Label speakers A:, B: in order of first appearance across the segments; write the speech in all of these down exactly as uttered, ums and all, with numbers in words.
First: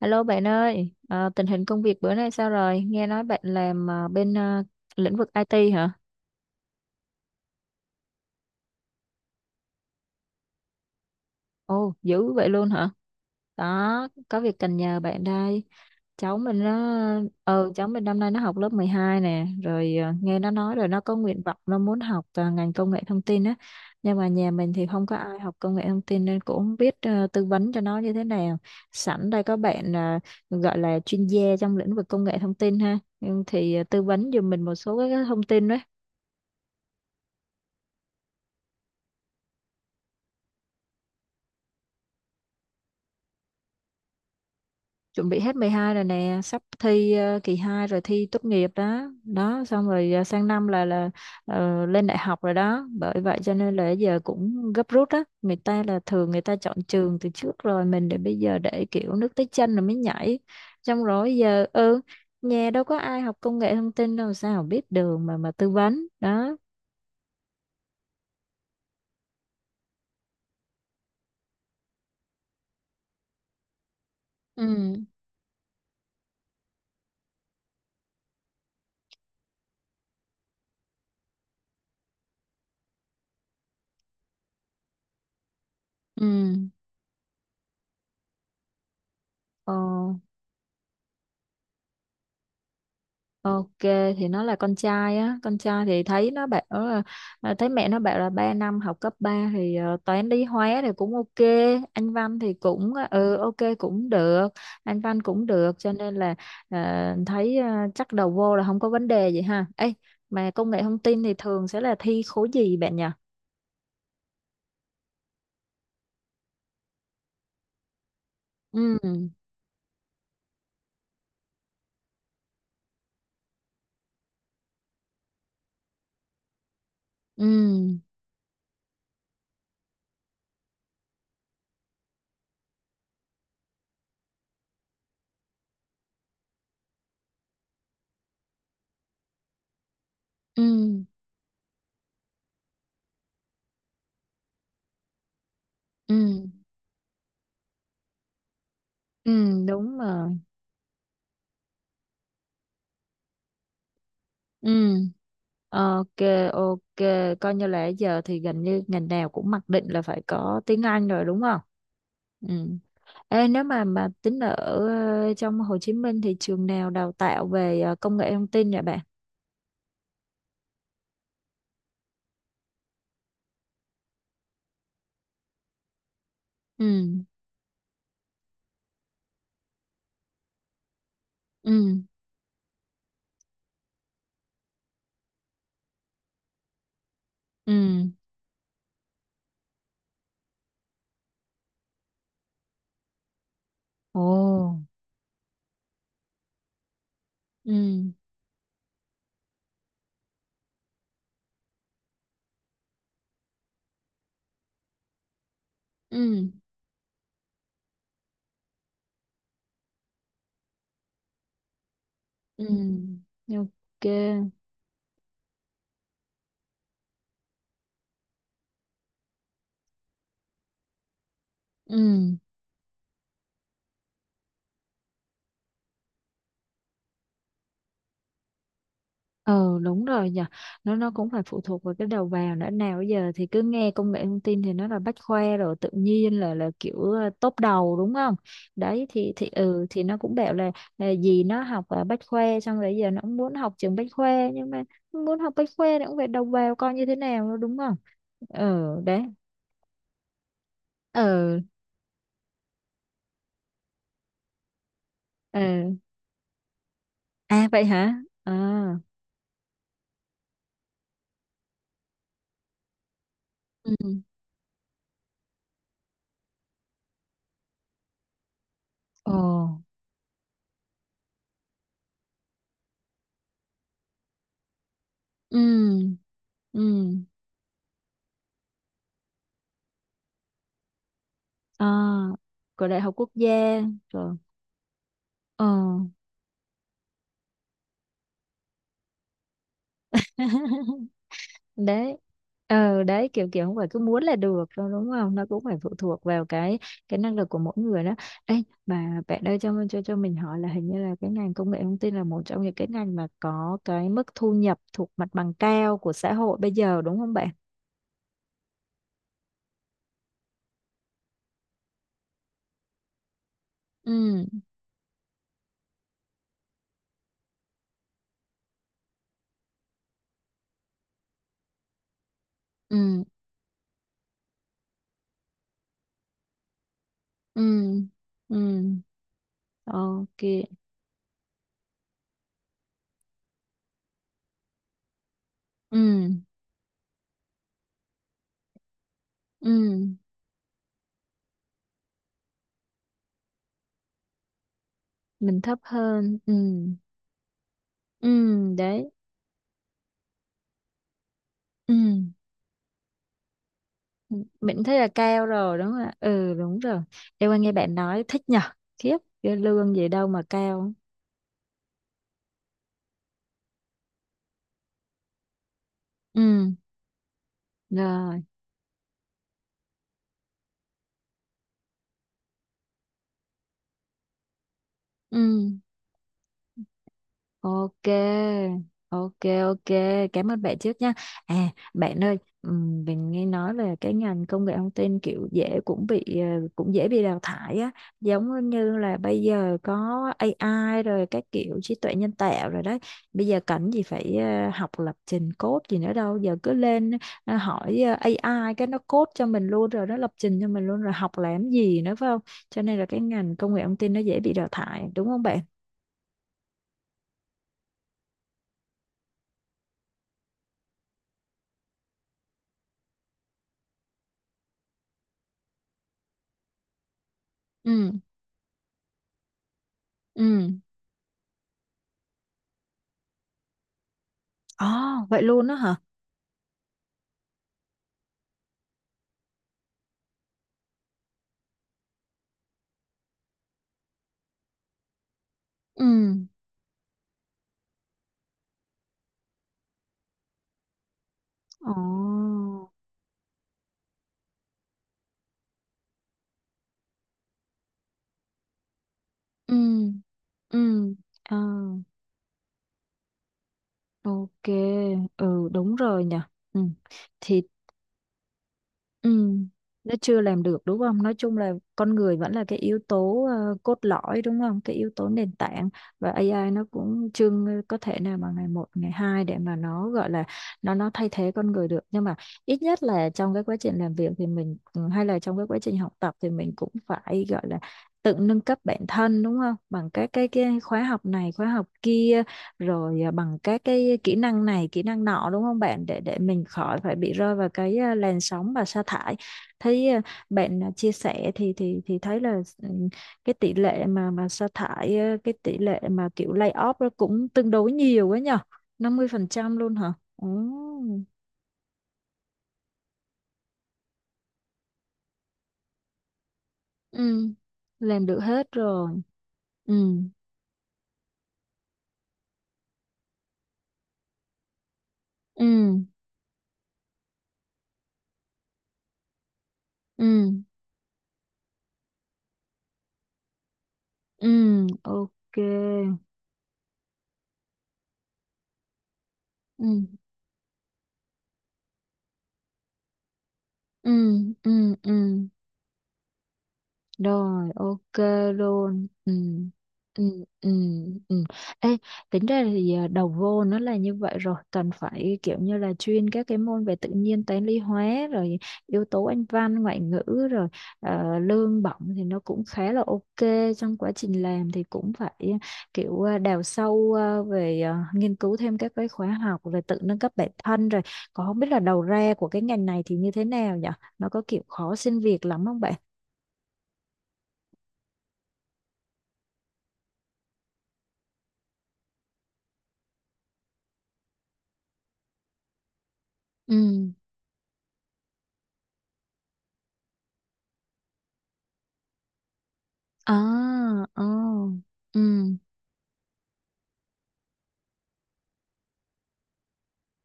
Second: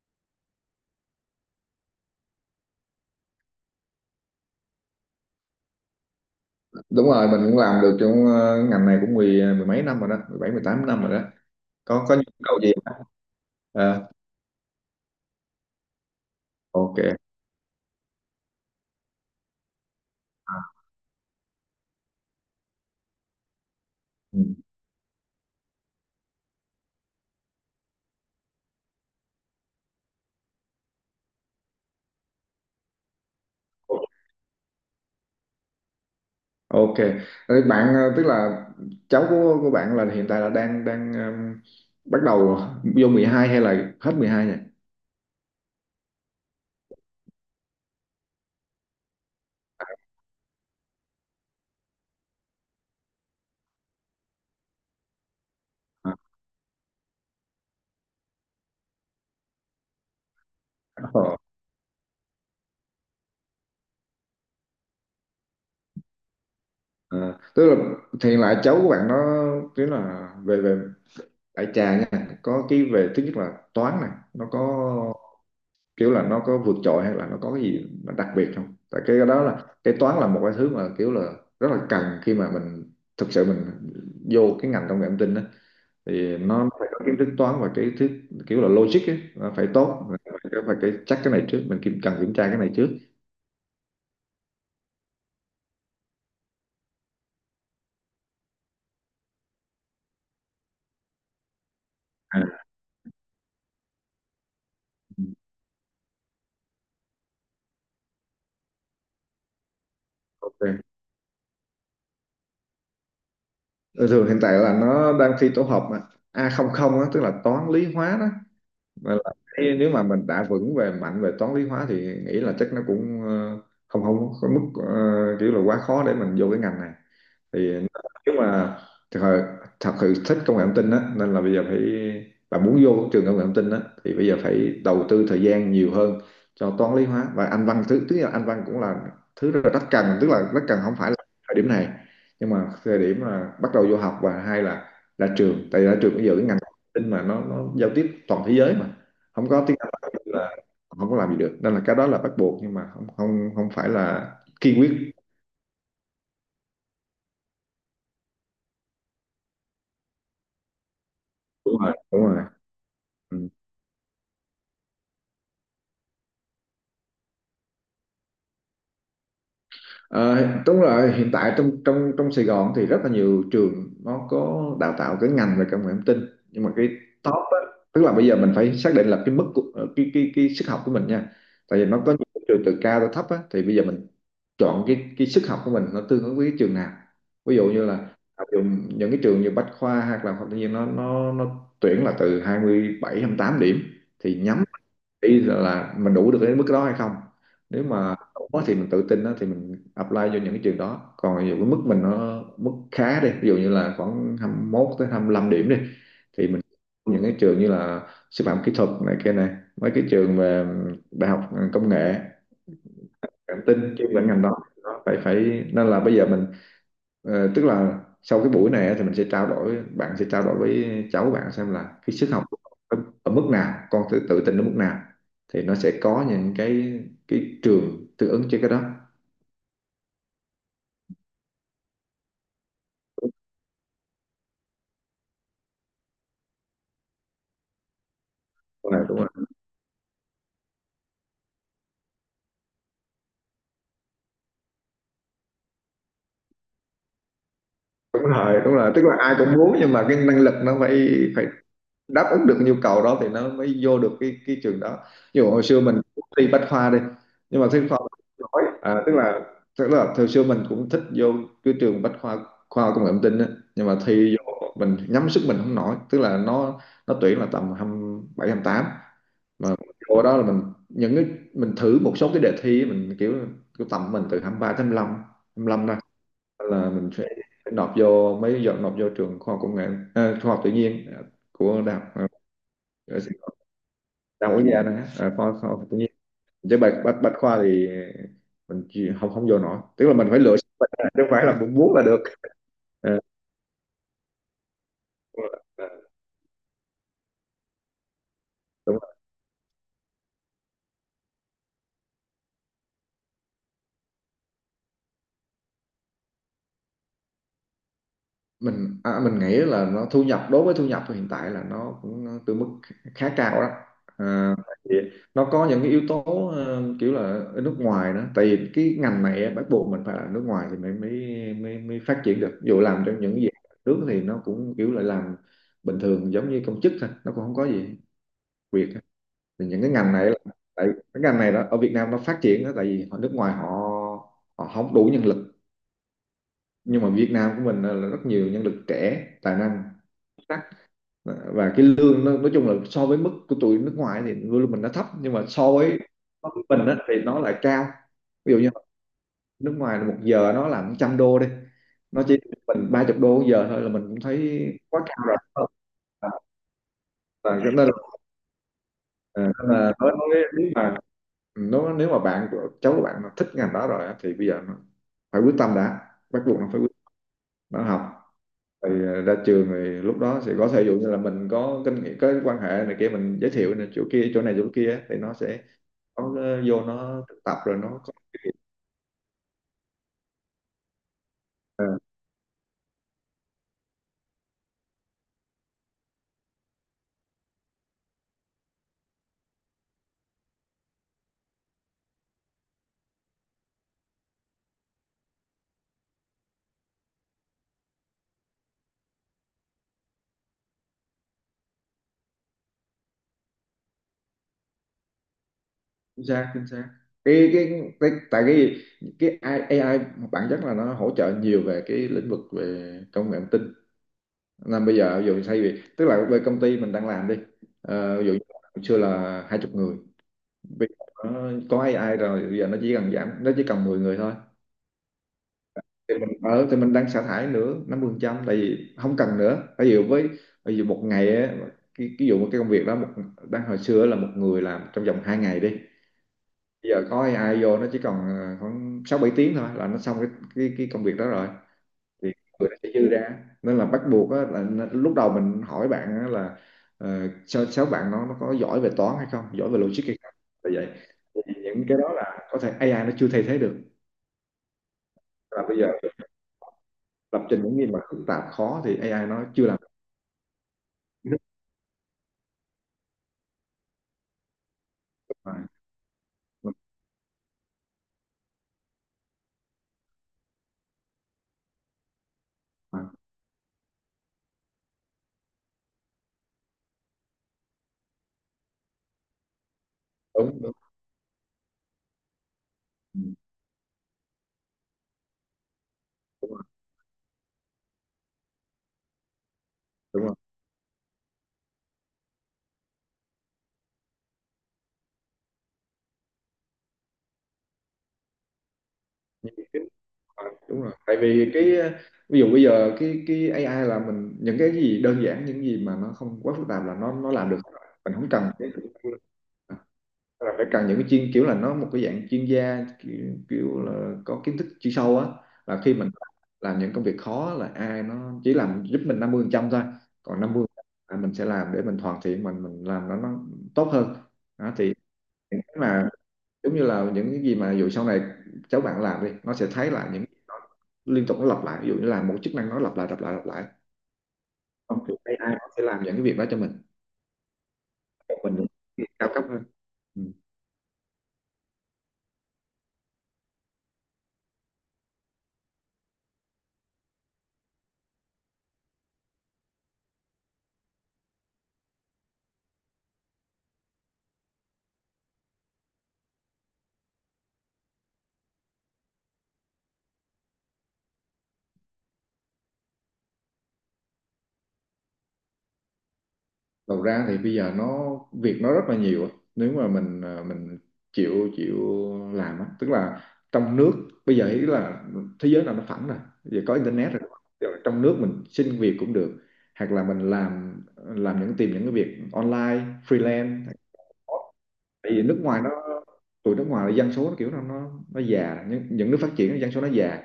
A: Alo bạn ơi, ờ, tình hình công việc bữa nay sao rồi? Nghe nói bạn làm ờ, bên ờ, lĩnh vực i tê hả?
B: Đúng rồi, mình cũng làm được trong ờ, ngành này cũng mười ờ, mười mấy năm rồi đó, mười bảy mười tám năm rồi đó.
A: Ồ,
B: có có nhu
A: dữ vậy
B: cầu
A: luôn
B: gì
A: hả?
B: không?
A: Đó,
B: Ờ,
A: có việc cần nhờ bạn đây. Cháu mình nó
B: ok.
A: ờ cháu mình năm nay nó học lớp mười hai nè, rồi ờ, nghe nó
B: À,
A: nói rồi nó có nguyện vọng nó muốn học ờ, ngành công nghệ thông tin á. Nhưng mà
B: ừ.
A: nhà mình thì không có ai học công nghệ thông tin nên cũng không biết ờ, tư vấn cho nó như thế nào. Sẵn đây có bạn ờ, gọi là chuyên gia trong lĩnh vực công nghệ thông tin ha. Nhưng thì ờ, tư vấn giùm mình một số cái thông tin đó.
B: Ok. Thế bạn ờ, tức là cháu của của bạn là hiện tại là đang đang ừm, bắt đầu vô mười hai hay là hết mười hai nhỉ?
A: Chuẩn bị hết mười hai rồi nè, sắp thi ờ, kỳ hai rồi thi tốt nghiệp đó đó, xong rồi ờ, sang năm là là ờ, lên đại học rồi đó. Bởi vậy cho nên là giờ cũng gấp rút á, người ta là
B: À,
A: thường người ta chọn trường từ trước rồi, mình để bây giờ để kiểu nước tới chân rồi mới nhảy. Xong rồi
B: ờ,
A: giờ ừ, nhà đâu có ai học công nghệ thông tin đâu sao biết đường mà mà tư vấn đó.
B: ờ. Tức là thì hiện lại cháu của bạn nó tức là về về đại trà nha, có cái về thứ nhất là toán này, nó có
A: Ừ,
B: kiểu là nó có vượt trội hay là nó có cái gì mà đặc biệt không? Tại cái đó là cái toán là một cái thứ mà kiểu là rất là cần khi mà mình thực sự mình vô cái ngành công nghệ thông tin đó,
A: ừ.
B: thì nó phải có kiến thức toán và cái thứ kiểu là logic ấy, nó phải
A: Ờ.
B: tốt, phải, phải cái chắc cái này trước, mình kiểm cần kiểm tra cái này trước.
A: Ok, thì nó là con trai á, con trai thì thấy nó bảo là, à, thấy mẹ nó bảo là ba năm học cấp ba thì ờ, toán lý hóa thì cũng ok, anh văn
B: À,
A: thì cũng ờ, ừ ok cũng được. Anh văn cũng được cho nên là ờ, thấy ờ, chắc đầu vô là không có vấn đề gì ha ấy. Mà công nghệ
B: ok.
A: thông tin thì thường sẽ là thi khối gì bạn nhỉ?
B: Ừ, thường hiện tại là nó đang thi tổ hợp mà, a không không á, tức là toán lý hóa đó. Nên
A: Ừ,
B: là thấy nếu mà mình đã vững về mạnh về toán lý hóa thì nghĩ là chắc nó cũng ờ, không không có mức ờ, kiểu là quá khó để mình vô cái ngành này. Thì
A: ừ,
B: nếu mà thật sự, thật sự thích công nghệ thông tin á, nên là bây giờ phải, bạn muốn vô trường công nghệ thông tin á thì bây giờ phải đầu tư thời gian nhiều hơn cho toán lý hóa và anh văn, thứ tức là anh văn cũng là thứ rất là rất cần, tức là rất cần không
A: ừ,
B: phải là thời điểm này nhưng mà thời điểm là bắt đầu vô học và hai là ra trường, tại ra trường
A: ừ,
B: bây giờ cái ngành thông tin mà nó nó giao tiếp toàn thế giới mà, không
A: ừ.
B: có tiếng Anh
A: Đúng rồi.
B: là không có làm gì được, nên là cái đó là bắt buộc nhưng mà không không không phải là kiên quyết.
A: Ừ. Ok, ok, coi như là giờ thì gần như ngành nào cũng mặc định là phải có tiếng Anh rồi đúng không?
B: Đúng rồi, đúng rồi.
A: Ừ. Ê,
B: Ừ.
A: nếu mà mà tính ở ờ, trong Hồ Chí Minh thì trường nào đào tạo về ờ, công nghệ thông tin vậy bạn?
B: Ờ, đúng rồi, hiện tại trong trong trong Sài Gòn thì rất là nhiều trường nó có đào tạo cái ngành về công nghệ thông tin, nhưng mà cái
A: Ừ,
B: top á, tức là bây giờ mình phải xác định là cái mức của, ờ, cái cái cái sức học của mình nha, tại vì
A: ừ,
B: nó có những cái trường từ cao tới thấp á, thì bây giờ mình chọn cái cái sức học của mình nó tương ứng với cái trường nào. Ví dụ như là
A: ừ,
B: học những cái trường như Bách Khoa hoặc là học tự nhiên, nó nó nó tuyển là từ hai mươi bảy hai mươi tám điểm,
A: ồ,
B: thì nhắm ý là, mình đủ được đến mức đó hay không. Nếu
A: ừ,
B: mà đủ thì mình tự tin đó, thì mình apply vô những cái trường đó, còn ví dụ cái mức mình nó mức khá đi, ví dụ như là khoảng hai mốt tới hai lăm điểm đi, thì
A: ừ,
B: mình những cái trường như là sư phạm kỹ thuật này kia này, mấy cái trường về đại học công nghệ
A: ừ,
B: cảm tin
A: ok,
B: chuyên về ngành đó. Đó, phải phải, nên là bây giờ mình ờ, tức là sau cái buổi này á, thì mình sẽ trao đổi, bạn sẽ trao đổi với cháu bạn xem là cái sức
A: ừ.
B: học của con ở, ở mức nào, con tự, tự tin ở mức nào, thì nó sẽ có những cái cái trường tương ứng cho cái đó.
A: Ừ đúng rồi, nhờ nó nó cũng phải phụ thuộc vào cái đầu vào nữa. Nào bây giờ thì cứ nghe công nghệ thông tin thì nó là bách khoa rồi tự nhiên là là kiểu ờ, top đầu đúng không?
B: Đúng rồi,
A: Đấy,
B: đúng
A: thì
B: rồi.
A: thì ừ thì nó cũng bảo là, là gì nó học ở bách khoa, xong rồi giờ nó cũng muốn học trường bách khoa nhưng mà muốn học bách khoa thì cũng phải đầu vào coi như thế nào đúng không?
B: Đúng rồi,
A: Ừ,
B: đúng rồi, tức là
A: đấy.
B: ai cũng muốn nhưng mà cái năng lực nó phải, phải
A: Ừ,
B: đáp ứng được cái nhu cầu đó thì nó mới vô được cái cái trường đó. Ví dụ hồi xưa mình
A: ừ.
B: thi bách khoa đi, nhưng
A: À
B: mà thi
A: vậy
B: khoa,
A: hả? À,
B: nói à, tức là tức là hồi xưa mình cũng thích vô cái trường bách khoa, khoa công nghệ thông tin á, nhưng mà
A: ừ,
B: thi vô mình nhắm sức mình không nổi, tức là nó nó tuyển là tầm hai mươi bảy tám,
A: ồ,
B: mà vô đó là mình những cái, mình thử một số cái đề thi á, mình kiểu kiểu tầm mình từ hai ba tới hai mươi lăm, hai mươi lăm ra
A: ừ, ừ.
B: là mình phải nộp vô, mấy giờ nộp vô trường khoa học công nghệ, à, khoa học tự nhiên à, của
A: À
B: đại học
A: của đại học
B: ở
A: quốc
B: Sài Gòn,
A: gia, rồi.
B: đa quốc gia đó, à, khoa,
A: Ờ.
B: khoa học tự nhiên, chứ bách bách bách khoa thì mình chỉ, không không vô nổi, tức là mình phải lựa bách ra, chứ không phải là mình muốn là
A: Đấy.
B: được.
A: Ờ,
B: Ờ,
A: đấy kiểu kiểu không phải cứ muốn là được đâu đúng không, nó cũng phải
B: ờ,
A: phụ thuộc vào cái cái năng lực của mỗi người đó. Ê,
B: đúng rồi.
A: mà bạn ơi, cho cho cho mình hỏi là hình như là cái ngành công nghệ thông tin là một trong những cái ngành mà có cái mức thu nhập thuộc mặt bằng cao của xã hội bây giờ đúng không bạn?
B: Mình à, mình nghĩ là nó thu nhập, đối với thu nhập hiện tại là nó cũng từ mức khá cao đó. À,
A: Ừ,
B: tại vì nó có những cái yếu tố ờ, kiểu là ở nước ngoài đó, tại vì cái ngành này á, bắt buộc mình phải là nước ngoài thì mới mới, mới, mới phát triển được. Ví dụ làm trong
A: ừ,
B: những gì nước thì nó cũng kiểu là làm bình thường giống như công chức thôi, nó cũng không
A: ừ,
B: có gì
A: ừ,
B: Việt á. Thì những cái ngành này là,
A: ok,
B: tại cái ngành này đó ở Việt Nam nó phát triển đó, tại vì ở nước ngoài họ họ không đủ nhân lực,
A: ừ,
B: nhưng mà Việt Nam của mình là rất nhiều nhân lực trẻ tài năng
A: ừ,
B: sắc, và cái lương nó, nói chung là so với mức của tụi nước ngoài thì lương mình nó thấp, nhưng mà
A: mình
B: so
A: thấp
B: với
A: hơn,
B: so
A: ừ,
B: với mình á, thì nó lại cao.
A: ừ,
B: Ví dụ như
A: đấy,
B: nước ngoài là một giờ nó là một trăm đô đi,
A: ừ,
B: nó chỉ, mình ba chục đô một giờ thôi là mình cũng thấy
A: mình thấy
B: quá
A: là
B: cao rồi.
A: cao rồi đúng không ạ?
B: Ờ,
A: Ừ, đúng rồi,
B: và
A: em
B: cho
A: nghe
B: nên là,
A: bạn nói thích nhở. Khiếp,
B: à,
A: cái
B: cho nên là
A: lương gì
B: nói
A: đâu mà
B: nói nếu
A: cao.
B: mà nó nếu mà bạn của cháu của bạn nó thích ngành đó rồi á, thì bây giờ nó phải quyết tâm, đã bắt buộc nó
A: Ừ,
B: phải quyết, nó học
A: rồi,
B: thì ờ, ra trường thì lúc đó sẽ có thể dụ như là mình có kinh nghiệm, có quan hệ này kia, mình giới thiệu này chỗ kia chỗ này chỗ kia á, thì nó sẽ
A: ừ.
B: có ờ, vô nó thực tập rồi nó
A: Ok,
B: có kinh nghiệm.
A: ok, ok. Cảm ơn bạn trước nha. À, bạn ơi, ừm, mình nghe nói là cái ngành công nghệ thông tin kiểu dễ cũng bị ờ, cũng dễ bị đào thải á, giống như là bây giờ có a i rồi các kiểu trí tuệ nhân tạo rồi đấy. Bây giờ cần gì phải ờ, học lập trình code gì nữa đâu, giờ cứ lên ờ, hỏi ờ, ây ai cái nó code cho mình luôn rồi, nó lập trình cho mình luôn rồi học làm gì nữa phải không? Cho nên là cái ngành công nghệ thông tin nó dễ bị đào thải, đúng không bạn?
B: Chính xác, chính xác. Cái cái, cái tại cái cái a i, a i bản chất là nó hỗ trợ nhiều về cái lĩnh vực về công nghệ thông tin, nên bây giờ ví dụ như thay vì tức là về công ty mình đang làm đi,
A: Ừ,
B: ờ, ví dụ như là hồi xưa là hai chục người.
A: ừ.
B: Bây giờ có có a i rồi, bây giờ nó chỉ cần giảm, nó chỉ cần mười người thôi,
A: Ồ, vậy luôn á hả?
B: thì mình ở thì mình đang sa thải nữa năm mươi phần trăm, tại vì không cần nữa. Ví dụ với ví dụ một ngày á, cái ví dụ một cái công việc đó một, đang hồi xưa là một người làm trong vòng hai ngày đi,
A: Ừ,
B: bây giờ có a i vô nó chỉ còn ờ, khoảng sáu bảy tiếng thôi là nó xong cái cái, cái công việc đó rồi.
A: ồ,
B: Thì người nó sẽ dư ra, nên là bắt buộc á, là n- lúc đầu mình hỏi bạn á, là ờ, sao sao bạn nó nó có giỏi về toán hay không, giỏi
A: ừ,
B: về logic hay không, là
A: ừ,
B: vậy, thì
A: à,
B: những cái đó là có thể a i nó chưa thay thế được.
A: ok,
B: Là
A: ừ
B: bây giờ
A: đúng rồi nhỉ. Ừ.
B: lập
A: Thì
B: trình những gì mà phức tạp khó thì a i nó
A: ừ,
B: chưa làm
A: nó chưa làm được đúng không? Nói
B: được.
A: chung là con người vẫn là cái yếu tố ờ, cốt lõi đúng không? Cái yếu tố nền
B: À,
A: tảng và a i
B: đúng,
A: nó cũng chưa có thể nào mà ngày một, ngày hai để mà nó gọi là nó nó thay thế con người được. Nhưng mà ít nhất
B: à,
A: là trong cái quá trình làm việc thì mình ừ, hay là trong cái quá trình học tập thì mình cũng phải gọi là tự nâng cấp bản thân đúng không? Bằng các cái,
B: đúng đúng.
A: cái khóa học này, khóa học kia,
B: Ừ,
A: rồi à, bằng các cái kỹ năng này kỹ năng nọ đúng không bạn, để để
B: đúng rồi,
A: mình khỏi phải bị rơi vào cái à, làn sóng và sa thải. Thấy à,
B: đúng rồi.
A: bạn à, chia sẻ thì thì thì thấy là ừ, cái tỷ lệ mà mà sa thải à, cái tỷ lệ mà kiểu lay off đó cũng tương đối nhiều ấy nhở, năm mươi phần
B: Như
A: trăm
B: cái-
A: luôn hả?
B: à,
A: Ồ,
B: đúng rồi, tại vì cái ờ, ví dụ bây giờ cái cái a i là mình những cái gì đơn giản, những gì mà nó không quá phức tạp là nó nó làm
A: ừ,
B: được rồi. Mình
A: làm
B: không
A: được
B: cần cái,
A: hết rồi. Ừ,
B: là phải cần những cái chuyên kiểu là nó một cái dạng chuyên gia kiểu, kiểu là có kiến thức chuyên sâu á,
A: ừ,
B: là khi mình làm những công việc khó là ai nó chỉ làm giúp mình năm mươi phần trăm thôi, còn
A: ừ,
B: năm mươi là mình sẽ làm để mình hoàn thiện, mình mình làm nó nó tốt hơn. Đó,
A: ừ,
B: thì
A: ok,
B: những cái mà giống như là những cái gì mà dù sau này cháu bạn làm đi, nó sẽ
A: ừ,
B: thấy lại những, liên tục nó lặp lại, ví dụ như là một chức năng nó lặp lại lặp lại lặp lại,
A: ừ, ừ,
B: không
A: ừ.
B: thì a i nó sẽ làm những cái việc đó cho mình.
A: Rồi, ok
B: Còn mình những cái
A: luôn.
B: việc cao
A: Ừ.
B: cấp hơn. Ừ.
A: Ừ, ừ, ừ. Ê, tính ra thì à, đầu vô nó là như vậy rồi, cần phải kiểu như là chuyên các cái môn về tự nhiên toán lý hóa, rồi yếu tố anh văn ngoại ngữ, rồi ờ, lương bổng thì nó cũng khá là ok, trong quá trình làm thì cũng phải kiểu à, đào sâu à, về à, nghiên cứu thêm các cái khóa học rồi tự nâng cấp bản thân, rồi còn không biết là đầu ra của cái ngành này thì như thế nào nhỉ, nó có kiểu khó xin việc lắm không bạn?
B: Đầu ra thì bây giờ nó việc nó rất là nhiều á. Nếu mà mình à, mình chịu chịu làm á, tức là trong nước, bây giờ ý là thế giới là nó phẳng rồi, giờ có
A: Ừ.
B: internet rồi. Giờ trong nước mình xin việc cũng được, hoặc là mình làm làm những tìm những cái việc online
A: À,
B: freelance.
A: ờ,
B: Tại
A: ừ,
B: vì nước ngoài nó, tụi nước ngoài là dân số nó kiểu nó nó nó già, những, những nước phát triển dân số nó già,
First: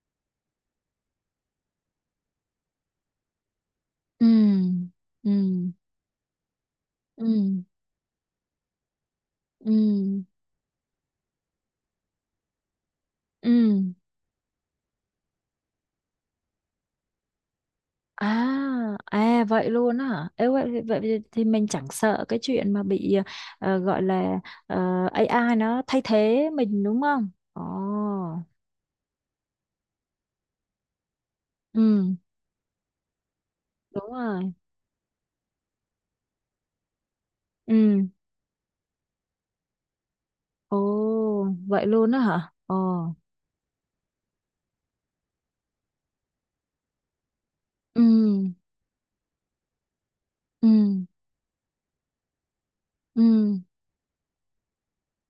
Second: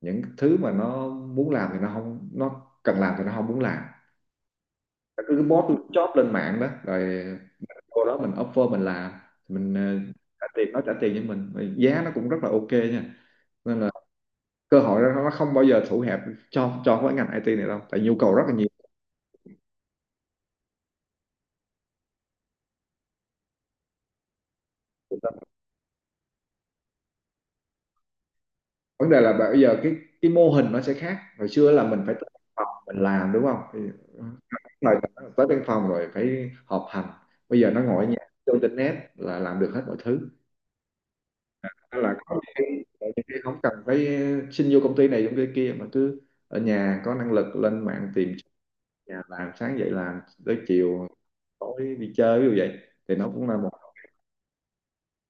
B: những thứ mà nó muốn làm thì nó không, nó cần làm thì nó không muốn làm,
A: ừ, ừ,
B: cứ post job lên mạng đó rồi
A: ừ,
B: mình vô đó mình offer mình làm. Mình ờ,
A: ừ,
B: trả tiền, nó trả tiền cho mình. Rồi giá nó cũng rất là ok nha.
A: ừ.
B: Nên là cơ hội đó nó không bao giờ thủ hẹp cho cho cái ngành i tê này đâu, tại nhu cầu rất là nhiều.
A: À, à vậy luôn á hả? Ê, vậy, vậy thì thì mình chẳng sợ cái chuyện mà bị ờ, gọi là ờ, a i nó thay thế mình đúng không? Ồ,
B: Vấn đề là bây giờ cái cái mô hình nó sẽ khác, hồi xưa là mình
A: ừ,
B: phải tới văn phòng mình làm đúng không, thì
A: đúng rồi.
B: rồi tới văn phòng rồi phải họp hành, bây giờ nó
A: Ừ,
B: ngồi ở nhà vô internet là làm được hết mọi thứ.
A: ồ, vậy
B: Hay
A: luôn
B: là
A: á
B: có
A: hả?
B: khi,
A: Ồ,
B: có khi không cần phải xin vô công ty này công ty kia, mà cứ ở nhà có năng lực lên
A: ừ,
B: mạng tìm chỗ nhà làm, sáng dậy làm tới
A: ừ,
B: chiều tối đi chơi như vậy, thì nó cũng
A: ừ.
B: là một.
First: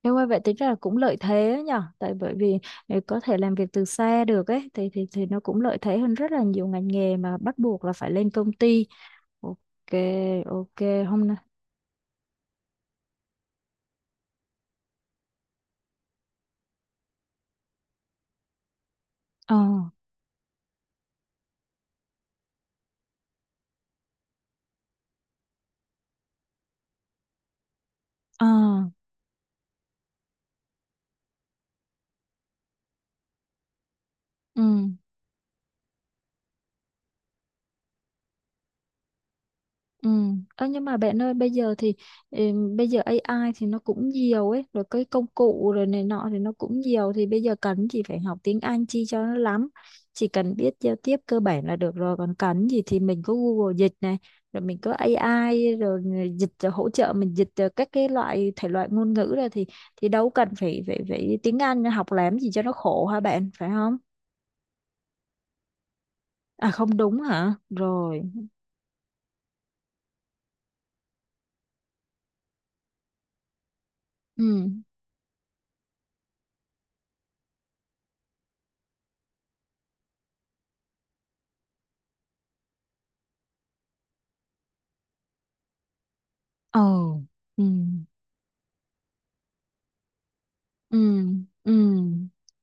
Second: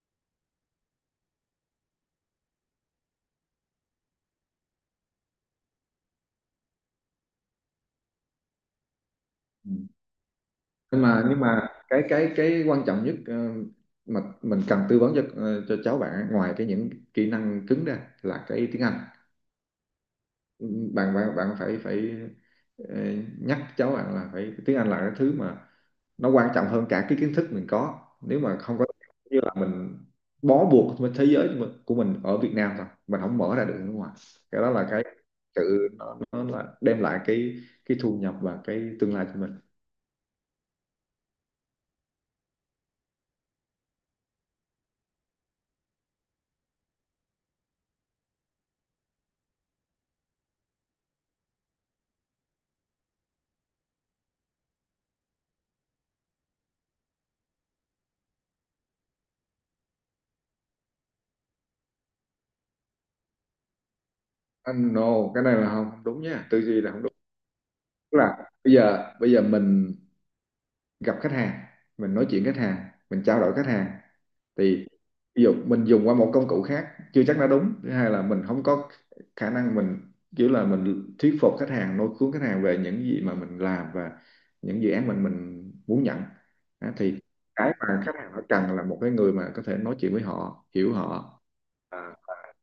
A: Nếu mà vậy tính ra là cũng lợi thế ấy nhở, tại bởi vì ờ, có thể làm việc từ xa được ấy thì thì thì nó cũng lợi thế hơn rất là nhiều ngành nghề mà bắt buộc là phải lên công ty.
B: Ừ.
A: Ok, ok,
B: nhưng mà
A: hôm nay,
B: nhưng mà cái cái cái quan trọng nhất, ờ, mà mình cần tư vấn cho, ờ, cho cháu bạn, ngoài cái những kỹ năng cứng ra là cái tiếng Anh.
A: ờ,
B: Bạn bạn bạn phải phải ờ, nhắc cháu bạn là phải, tiếng Anh là cái thứ mà nó quan trọng hơn cả cái kiến thức mình có. Nếu
A: ờ,
B: mà không có, như là mình bó buộc với thế giới của mình, của mình ở Việt Nam thôi, mình không mở ra được nước ngoài. Cái
A: ừ.
B: đó là cái sự, nó, nó là đem lại cái cái thu nhập và cái tương lai cho mình.
A: Ừ. Ơ, nhưng mà bạn ơi bây giờ thì ừm, bây giờ a i thì nó cũng nhiều ấy rồi, cái công cụ rồi này nọ thì nó cũng nhiều, thì bây giờ cần gì phải học tiếng Anh chi cho nó lắm, chỉ cần biết giao tiếp cơ bản là được rồi, còn cần gì thì mình có Google dịch này, rồi mình có a i rồi dịch rồi hỗ trợ mình dịch ờ, các cái loại thể loại ngôn ngữ ra thì thì đâu cần phải phải phải tiếng Anh học làm gì cho nó khổ hả bạn, phải không?
B: Anh no, cái này là không, không đúng nha, tư
A: À
B: duy là
A: không
B: không đúng.
A: đúng hả,
B: Tức
A: rồi,
B: là bây giờ bây giờ mình gặp khách hàng, mình nói chuyện khách hàng, mình trao đổi khách hàng,
A: ừ,
B: thì ví dụ mình dùng qua một công cụ khác chưa chắc đã đúng. Thứ hai là mình không có khả năng mình kiểu là mình thuyết phục khách hàng, lôi cuốn khách hàng về những gì mà mình làm và những dự án mình mình muốn nhận.
A: ồ,
B: Đó, thì
A: ừ,
B: cái mà khách hàng họ cần là một cái người mà có thể nói chuyện với họ, hiểu
A: ừ,
B: họ,
A: ừ,
B: à,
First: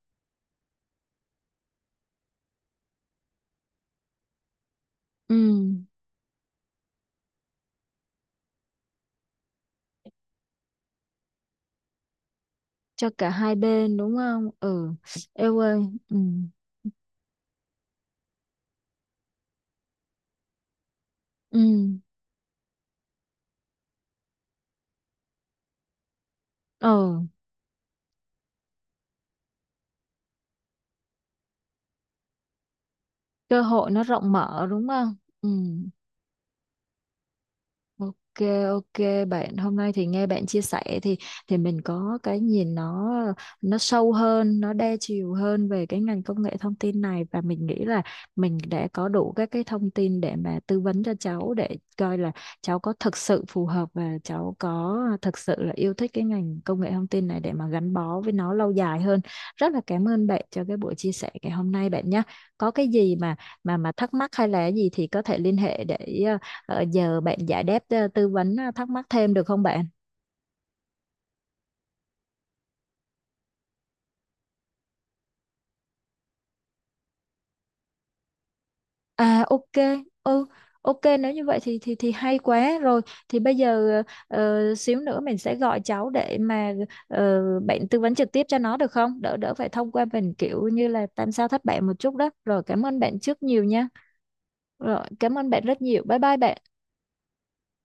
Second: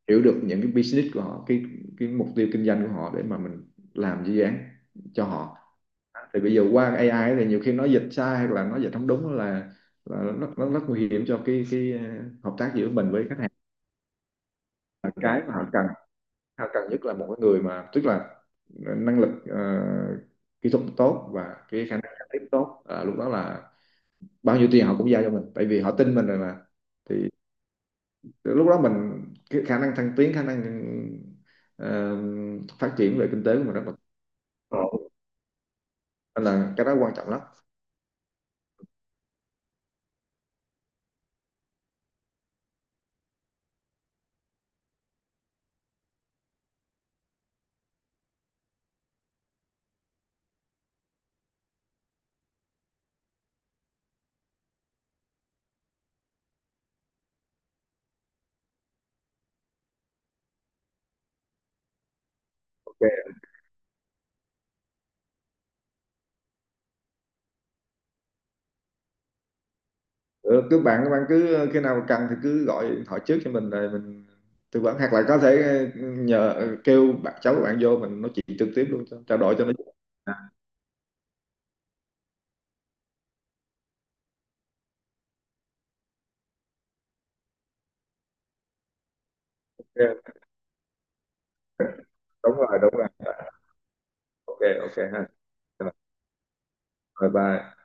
B: hiểu được những cái business của họ, cái cái mục tiêu kinh doanh của họ, để mà mình làm dự án cho
A: ừ,
B: họ. Thì bây giờ qua a i thì nhiều khi nó dịch sai hoặc là nó dịch không đúng, là là nó, nó rất nguy hiểm cho cái cái ờ, hợp tác giữa
A: cho
B: mình với
A: cả
B: khách hàng.
A: hai bên đúng không? Ừ,
B: Và cái mà
A: yêu
B: họ
A: ơi,
B: cần,
A: ừ,
B: họ cần nhất là một cái người mà, tức là năng lực ờ, kỹ thuật tốt và
A: ừ,
B: cái khả năng giao tiếp tốt, à, lúc đó là bao nhiêu tiền họ cũng giao cho mình, tại vì họ tin mình rồi mà.
A: ờ,
B: Thì lúc đó mình cái khả năng thăng tiến, khả năng ờ, phát triển về kinh tế
A: cơ
B: của mình rất
A: hội
B: là.
A: nó rộng mở
B: Ờ,
A: đúng không? Ừ.
B: nên là cái đó quan trọng lắm.
A: Ok, ok bạn, hôm nay thì nghe bạn chia sẻ thì thì mình có cái nhìn nó nó sâu hơn, nó đa chiều hơn về cái ngành công nghệ thông tin này và mình nghĩ là mình đã có đủ các cái thông tin để mà tư vấn cho cháu để coi là cháu có thực sự phù hợp và cháu có thực sự là yêu thích cái ngành công nghệ thông tin này để mà gắn bó với nó lâu dài hơn. Rất là cảm ơn bạn cho cái buổi chia sẻ ngày hôm nay bạn nhé. Có cái gì
B: Ok.
A: mà mà mà thắc mắc hay là gì thì có thể liên hệ để, Ờ, giờ bạn giải đáp ờ, tư vấn ờ, thắc mắc thêm được không bạn?
B: Ừ, cứ bạn các bạn cứ khi nào cần thì cứ gọi điện thoại trước cho mình, rồi mình tư vấn, hoặc là có thể ờ, nhờ, ờ, kêu bạn, cháu của bạn vô mình nói chuyện trực tiếp luôn, cho trao
A: À
B: đổi cho
A: ok,
B: nó,
A: ừ,
B: à,
A: ok nếu như vậy thì thì thì hay quá rồi. Thì bây giờ ờ, xíu nữa mình sẽ gọi cháu để mà ờ, bạn tư vấn trực tiếp cho nó được không? Đỡ đỡ phải thông qua mình
B: ok,
A: kiểu như là tam sao thất bại một chút đó.
B: đúng
A: Rồi
B: rồi,
A: cảm
B: đúng
A: ơn
B: rồi,
A: bạn trước nhiều nha.
B: ok, ok
A: Rồi
B: ha.
A: cảm ơn bạn rất
B: Rồi,
A: nhiều. Bye bye bạn.
B: bye bye.